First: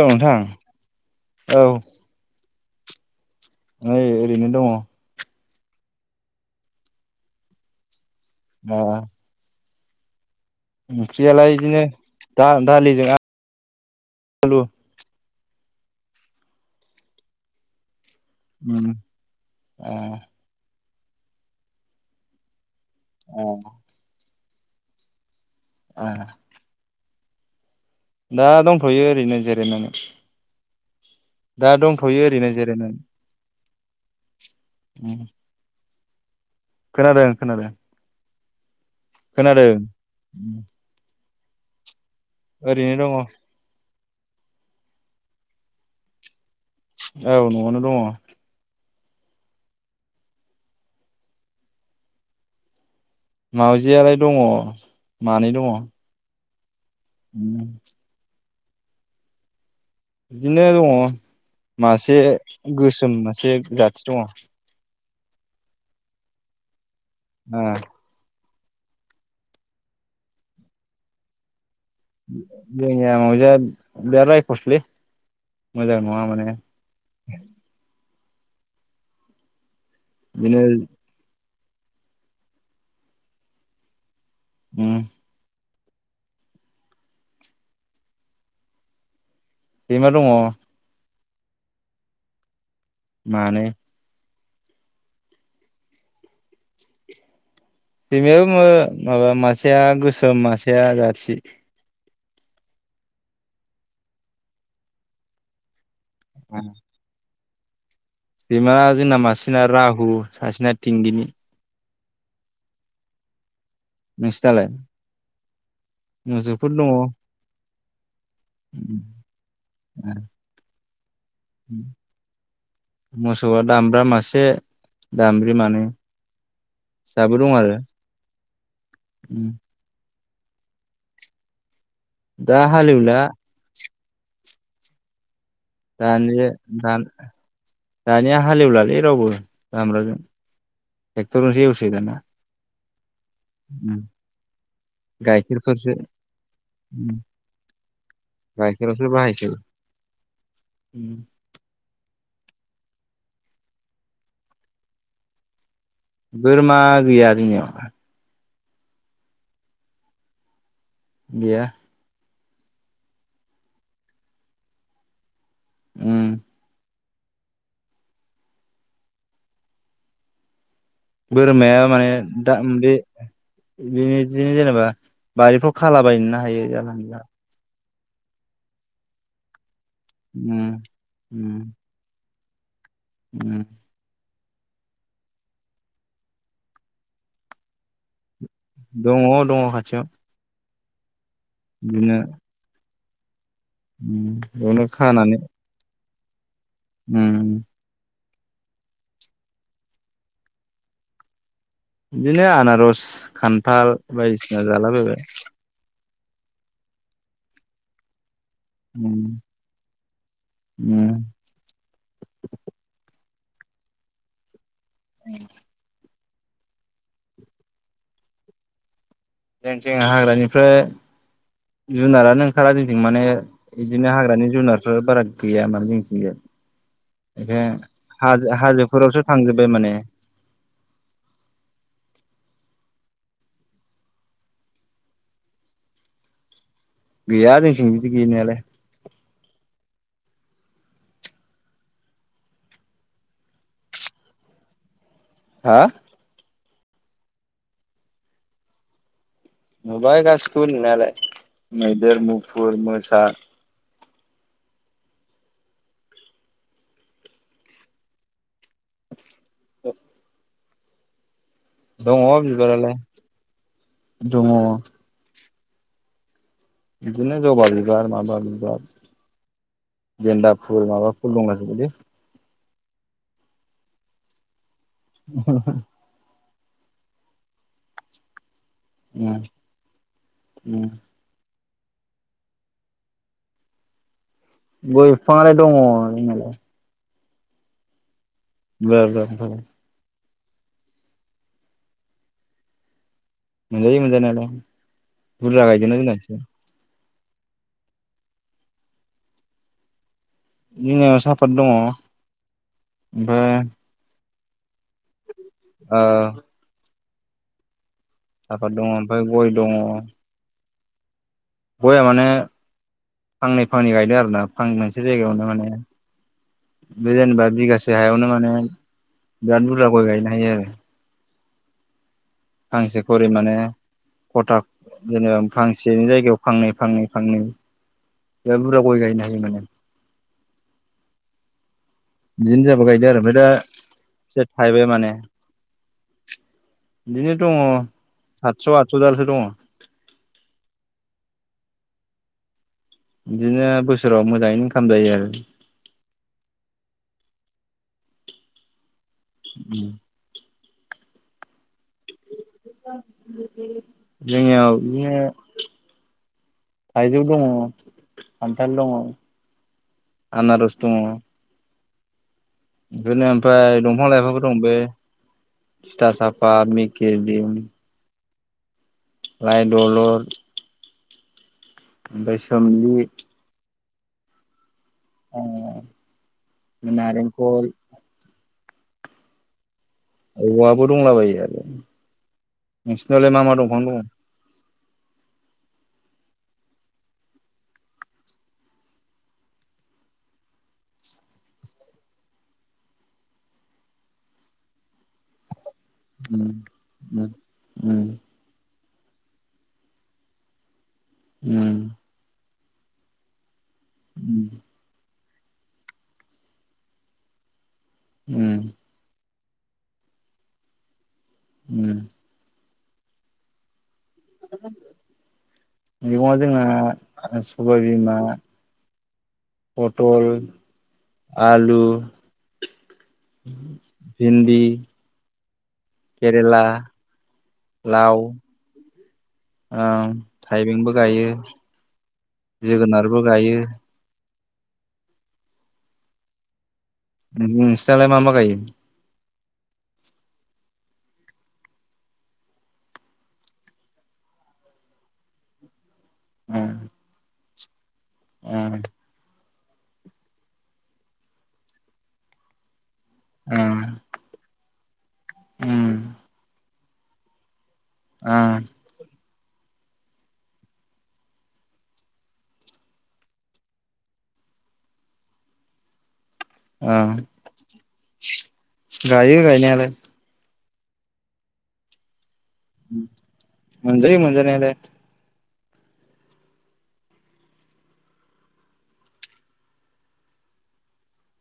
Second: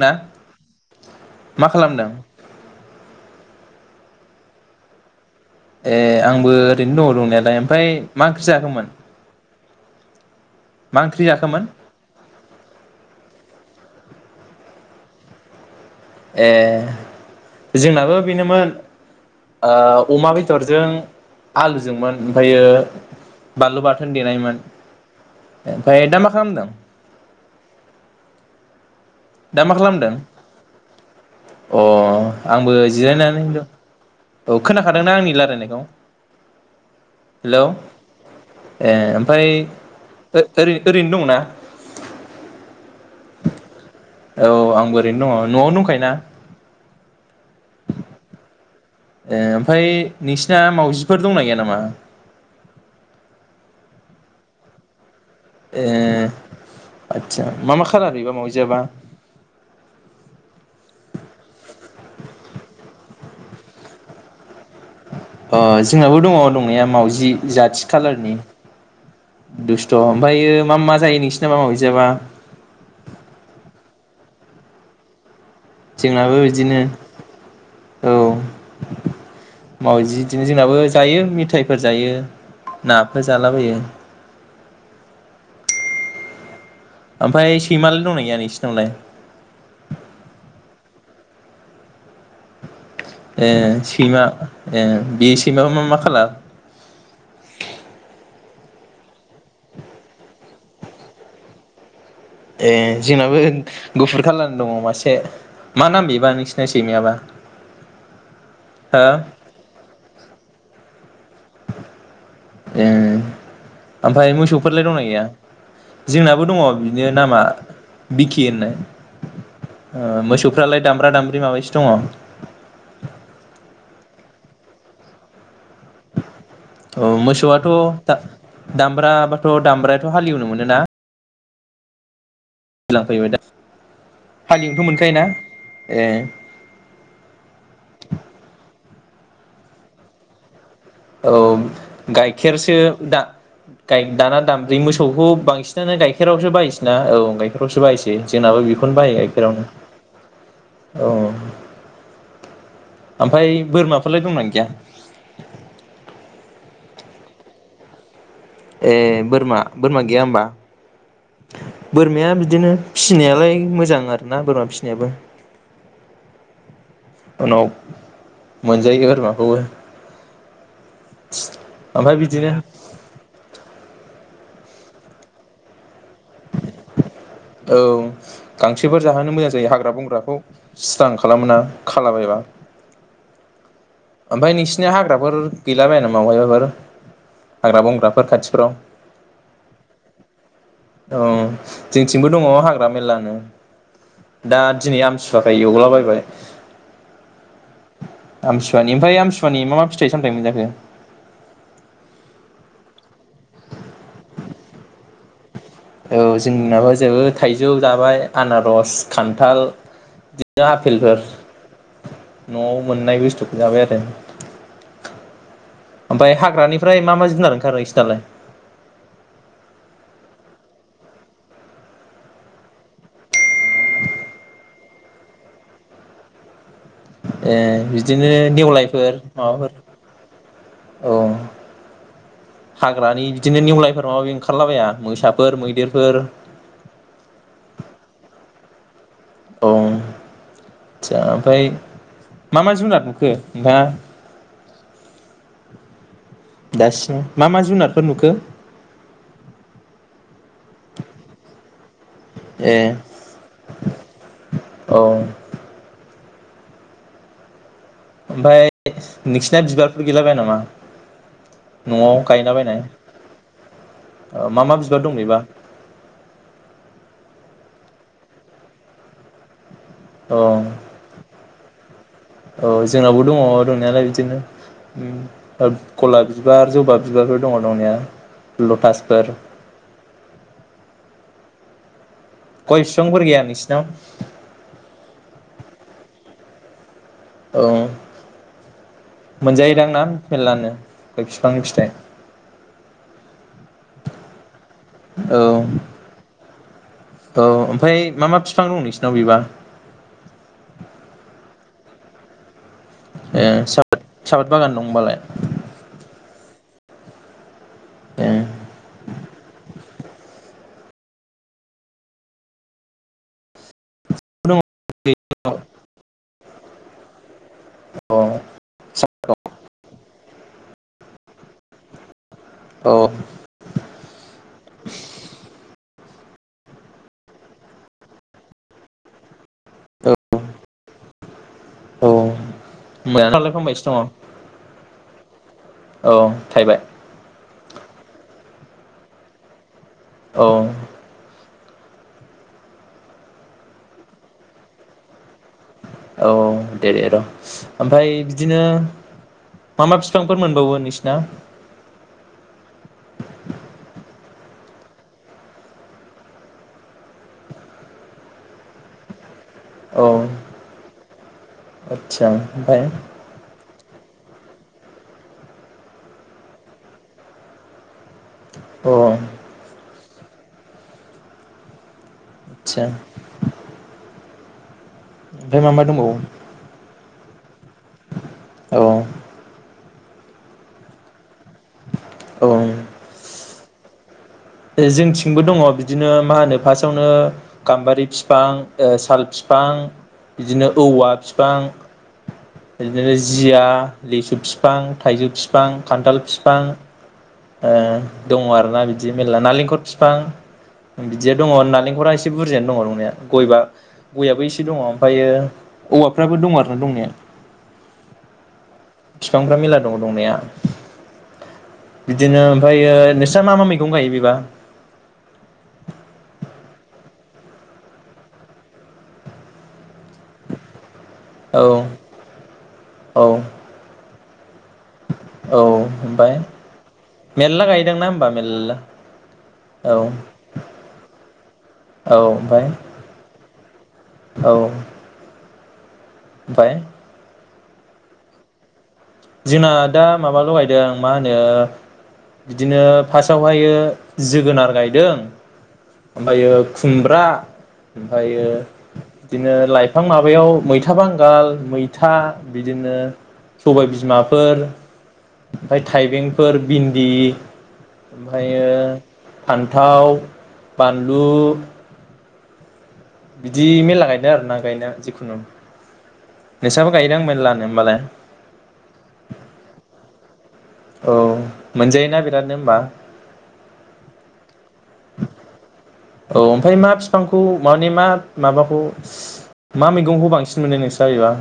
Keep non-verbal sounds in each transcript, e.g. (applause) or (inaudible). औ नोंथां औ मा खालामदों ओइ ओरैनो दङ ए आंबो ओरैनो दङ दंनायालाय ओमफाय मा ओंख्रि दा जाखोमोन मा ओंख्रि ओंख्रियालाय जाखोमोन बिदिनो दा दालिजों आलु ए जोंनाबो बेनोमोन उम ओ अमा बेदरजों आलुजोंमोन ओमफायो ओ बानलु बाथोन देनाइमोन ओमफाय दा मा खालामदों दा दंथ' दा मा खालामदों दा अ दंथ'यो ओरैनो आंबो जिरायनानै दं औ खोनाखादोंना उम आंनि लारायनायखौ खोनादों खोनादों ए ओमफ्राय खोनादों ओ-ओरै ओरैनो दंना ओरैनो दङ। औ आंबो ओरैनो दङ नआव दंखायो ना? औ नआवनो दङ। ए ओमफाय नोंसिना मावाजिफोर दंना गैया नामा? मावजियालाय दङ। मानै दङ। ए आदसा मा मा खालार बेबा मावजि जियाबा बिदिनो दङ मासे गोसोम मोसे जाथि दङ। अ जोंहाबो दङ दंनाया मावाजि जि जाथि खालारनि दुस्थ ओमफायो मा मा जायो नोंसिना मा मावजि जोंनिया मावजिया बेराद रायखसलै मोजां नङा जोंनाबो माने बिदिनो औ मावजि इदिनो बिदिनो जोंनाबो जायो मेथाइ जायो नाफोर जालाबायो ओम ओमफाय सैमालाय दंना गैया नोंसिनावलाय? सैमा दङ। ए मानै सैमा ए बे सैमायाबो मा मा खालार बे बुङो माबा मासेया गोसोम मासेया जाथि ए जोंनाबो गुफुर खालार दङ मासे मा नाम बे बा नोंसिना सैमायाबा? बिमा हो जोंना मासेना राहु सासेना थिंगिनि ए ओमफ्राय नोंसिनालाय मोसौफोरलाय दंना गैया? जोंनाबो दङ बिदिनो नामा। बिखि होननाय ओ मोसौफ्रालाय दामब्रा दामब्रि माबेसो दङ? से दामब्रि मानै। औ फिसाबो दं मोसौआथ' आरो दा-दामब्राबाथ' दामब्रा हालेवनो मोनो ना? दा हालेउला। फैबाय दा हालेवनोथ' मोनखायो ना? दानिया दानि दानिया हालेवलालै। रावबो दामब्राजों। औ ट्रेक्टरजोंसो एवसै दाना गाइखेरसो दा गाय दाना दामब्रि मोसौखौ गाइखेरफोरसो बांसिनानो गाइखेरावसो बाहायसै ना औ गाइखेरावसो बाहायसै जोंनाबो बेखौनो गाइखेरावसो बाहायो बाहायसै गाइखेरावनो औ। ओमफ्राय बोरमाफोरलाय दंना गैया? बोरमा गैया जोंनियाव। ए बोरमा बोरमा गैया होमबा? गैया बोरमाया बि दिनो फिसिनायालाय मोजां आरो ना बोरमा फिनायाबो। ओम। उनाव मोनजायो बोरमाखौबो बोरमाया माने ओमफ्राय बिदिनो दा बे बि दिनो जेनेबा बारिफ्राव खालाबायनोनो हायो जानला मोनला औ गांसोफोर जाहोनो मोजां जायो हा ग्रा बंग्राखौ उम स्रां खालाम उम ना खालाबायबा। उम ओमफ्राय नोंसिनिया हाग्राफोर गैलाबायानो बहायबाफोर हाग्रा बंग्राफोर खाथि दङ दङ खाथियाव। औ बिदिनो जोंथिंबो दङ हाग्रा मेलला। ओ उम दा बेयावनो दिनै खानानै आमतिसुवाखाय एवलाबायबाय उम आमथिसुवानि ओमफ्राय आमसुवानि मा मा फिथाइ सामथायाइ मोनजाखो? बिदिनो आनारस खान्थाल बायदिसिना जालाबायबाय। औ जोंनाबा जोबो थाइजौ जाबाय। आनारस उम खान्थाल बिदिनो उम आफेलफोर न'आव मोननाय बुस्थु जाबाय आरो। ओं । ओमफफ्राय हाग्रानिफ्राय मा मा जुनार ओंखारो बिसोरनालाय? जोंनिथिं हाग्रानिफ्राय जुनारानो ओंखारा जोंथिं माने बिदिनो हाग्रानि जुनारफोर बारा गैया माने जोंथिंजाय। ए बेखाय बिदिनो हाजो नेवलायफोर हाजोफोरावसो थांजोब्बाय माने माबाफोर औ हाग्रानि बिदिनो नेउलायफोर माबा माबि ओंखारलाबाया मोसाफोर, मैदेरफोर? गैया जोंनिथिं बिदि गैनायालाय। औ आससा ओमफाय मा मा जुनार नुखो नोंथाङा? हा दासिम मा मा जुनारफोर नुखो? नुबाय गासैखौबो नुनायालाय मै देर, ए मुफुर, मोसा औ ओमफाय नोंसिना बिबारफोर गैलाबाया नामा? दङ न'आव गायला बायनाय बिबारालाय दङ ओ मा मा बिबार दं बेबा? इदिनो जबा बिबार माबा बिबार। गेन्दा औ फुल माबा फुल दंला जोबोलै। औ जोंनावबो दङ' दंनायालाय बिदिनो। उम गला बि बार जबा बिबारफोर दङ' दंनाया। लटासफोर उम उम गयबिफांफोर गैया नोंसिनाव? गय फिफाङालाय दङ' दंनायालाय। औ (unintelligible) मेल्लानो गय फिफांनि फिथाइ । मोनजायो मोनजानायालाय औ बुरजा गायदोना जोंना औ ओमफ्राय मा मा फिफां दं नोंसिनाव बेबा? बिनि उनाव साफात दङ'। ओमफाय सापाद बागान दं। होनबालाय ओ ए साफाद दङ' ओमफाय गय दङ'। गया माने फांनै फांनै गायदों आरो ना। दङ आं मोनसे औ जायगायावनो माने। बे जेनेबा बिगासे हायावनो माने बिराद बुरजा गय गायो ना हायो आरो औ फांसे खरि माने खथा जेनेबा फांसेनि जायगायाव फांनै फांनै फांनै जा बुरजा गय गायनो हायो माने। औ बिदिनो जाबो गायदो आरो ओमफाय मोजाङानो दा लायफांबायसो दङ एसे थाइबाय माने औ थायबाय बिदिनो दङ सातस' आतस' दालसो दङ। औ। बिदिनो बोसोराव मोजाङै इनकाम जायो आरो। औ औ दे दे र' ओमफ्राय बिदिनो। मा मा बिफांफोर मोनबावगोन? नोंसिना? जोंनियाव बिदिनो थाइजौ दङ खान्थाल दङ। औ। दङ'। आदसा । बिदिनो ओफाय फां लायफांबो दं बे थिथासाफा मेकि (unintelligible) अ। दलर। ओमफाय आदसा सोमलि। ओमफ्राय मा मा दंबावो अ नारें। कल। औ। औवाबो दंलाबायो आरो। औ औ। नोङालाय मा मा दंफां दङ। जोंथिंबो दङ बिदिनो मा होनो फार्स्टावनो गाम्बारि फिफां ओ साल फिफां बिदिनो औवा फिफां बिदिनो जिया लिसु फिफां थाइजौ फि फिफां खान्थाल उम फिफां उम ओ उम दङ आरोना बि मेरला नालेंखर फिफां बिदिया दङ उम नारेंखला एसे बुरजायानो दङ दंनाया गय बा गयाबो उम इसे दङ ओमफ्रायो औवाफ्राबो दं आरो ना दंनाया ओम फिफांफ्रा मेरला दङ दंनाया उम बिदिनो फ्रायो नोंस्रा मा मा मै गं गायो बे मेगङा जोंहा आरो सबाय बिमा पटल औ आलु औ भिन्दी औ ओमफाय मेरला गायदोंना होमबा मेलला ओं थाइबेंबो गायो औ ओमफ्राय जोगोनारबो गायो औ ओमफाय नों-नोंसिनालाय मा मा गायो जोंना दा माबाल' गायदों आ मा होनो बिदिनो फास्टावहायो जोगोनार गायदों ओमफायो उम खुमब्रा ओमफायो उम बिदिनो लाइफां माबायाव मैथा बांगाल मैथा बिदिनो उम फोर ओमफाय थाइबेंफोर भिन्दी उम ओमफायो फान्थाव बानलु बिदि मेरला गायदो आरो ना गायनाया जिखुनु नोंस्राबो उम गायदां मेरलानो होमबालाय गायो गायनायालाय ओव मोनजायोना बे मोनजायो मोनजानायालाय ओव ओमफाय मा फिफांखौ माने मा माबाखौ मा मैगंखौ बांसिन मोनो नोंस्रा बेबा?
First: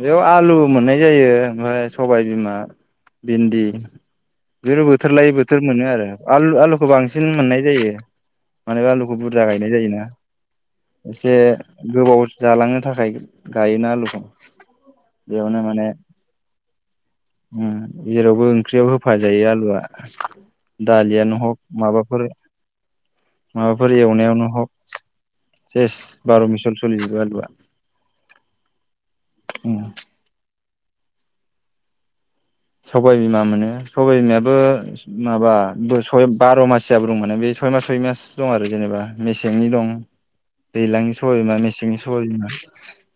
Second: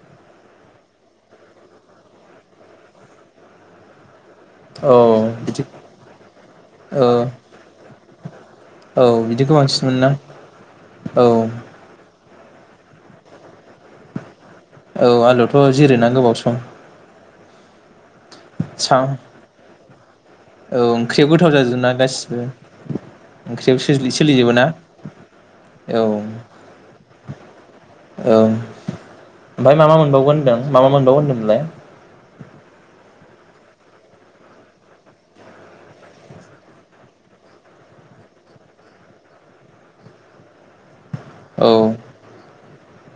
बेयाव आलु मोननाय जायो ओमफ्राय सबाय बिमा भिन्दि (unintelligible) औ बोथोर लायै बोथोर बिदि मोनो आरो आलु-आलुखौ औ बांसिन मोननाय जायो माने औ आलुखौ बुरजा बिदिखौ गायनाय बांसिन जायोना मोनोना औ एसे गोबाव जालांनो थाखाय गायोना आलुखौ ओव आलुथ' बेयावनो जिरोना गोबाव सम चम जेरावबो ओंख्रियाव सा होफाजायो आलुआ औ ओंख्रियाव दालियानो गोथाव हक जाजोबना माबाफोर गासिबो ओंख्रियाव माबाफोर एवनायावनो सोलिजोबो ना हक सेस औ बार' मिसल सोलिजोबो आलुआ। उम ओमफाय मा मा मोनबावगोन होनदों? मा मा मोनबावो होनदोंमोनलाय? सबायाइबिमा मोनो सबायबिमायाबो माबा सय बार' मासियाबो दं माने बे सय मास सय मास दं आरो जेनेबा मेसेंनि दं दैलांनि सम सबाय बिमा औ मेसेंनि सबाय बिमा।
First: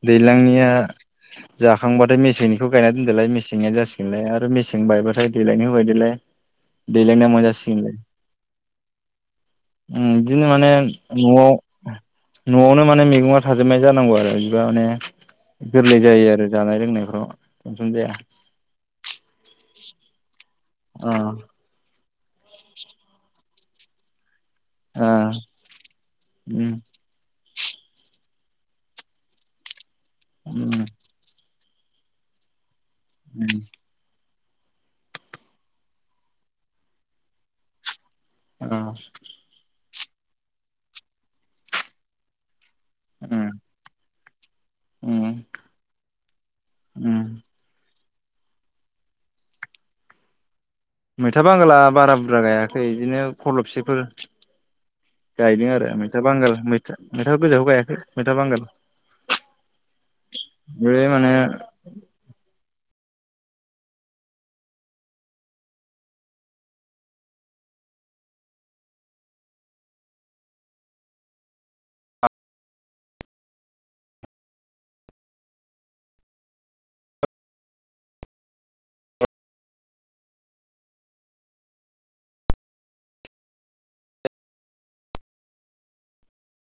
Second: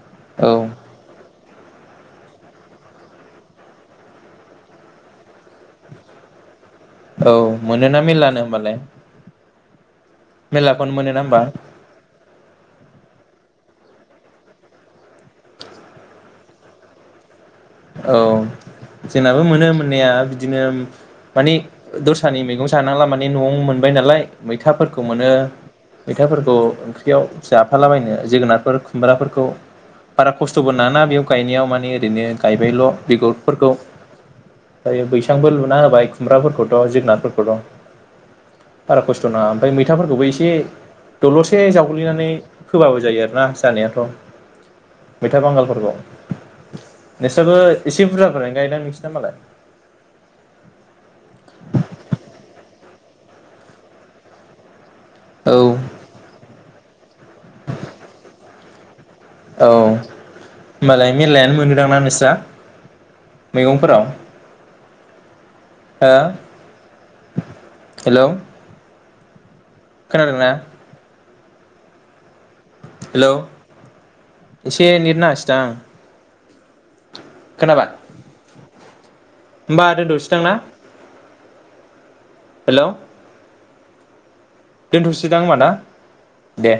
दैज्लांनिया औ जाखांबाथाय मेसेंनिखौ गायना दोनदोलाय मेसेंनिया जासि गोनलाय आरो मेसें बायबाथाय देलायनो होबाय दोलाय। दैज्लांनिया औ मोनजासिगोनलाय मोनोना मेल्लानो होमबालाय? उम बिदिनो माने मेरलाखौनो मोनोना होमबा न'आव न'आवनो माने मैगङा थाजोबनाय जानांगौ आरो बिदिबा माने गोरलै जायो आरो जानाय लोंनायफ्राव। थेनसन जाया औ जोंनाबो मोनो मोननाया दिनो अ मानि दस्रानि मैगं जानाला माने न'आवनो मोनबाय नालाय मैथाफोरखौ ओ मोनो मैथाफोरखौ उम ओंख्रियाव जाफालाबायनो जोगोनारफोर खुमब्राफोरखौ बारा खस्थ'बो उम नाङाना ओरैनो गायबायल' उम बिगुरफोरखौ दायो बैसांबो लुना होबाय खुमब्राफोरखौथ' जोगोनारफोरखौ दं‌ ओ बारा खस्थ' नङा ओमफ्राय मै थाफोरखौबो एसे दलसे जावग्लिनानै फोबाबो जायो आरो ना उम जानायाथ' उम मैथाइ बांगालफोरखौ उम नोंसोरबो एसे बुरजाफोरानो गायोदां नोंसिना मालाय मैथा बांगला बारा बुरजा गायाखै बिदिनो खरलबसेफोर औ गायदों आरो मैथा बांगाल मै मैथाखौ गोजाखौ गायाखै मैथा बांगाल औ बे होनबालाय माने मेलायानो मोनोदां ना नोंस्रा मैगंफोराव हो हेलौ खोनादोंना हेलौ एसे नेट नाङासैदां खोनाबाय होमबा आरो दोनथनिसै दांना हेल' दोनथ'सैदां होमबा ना दे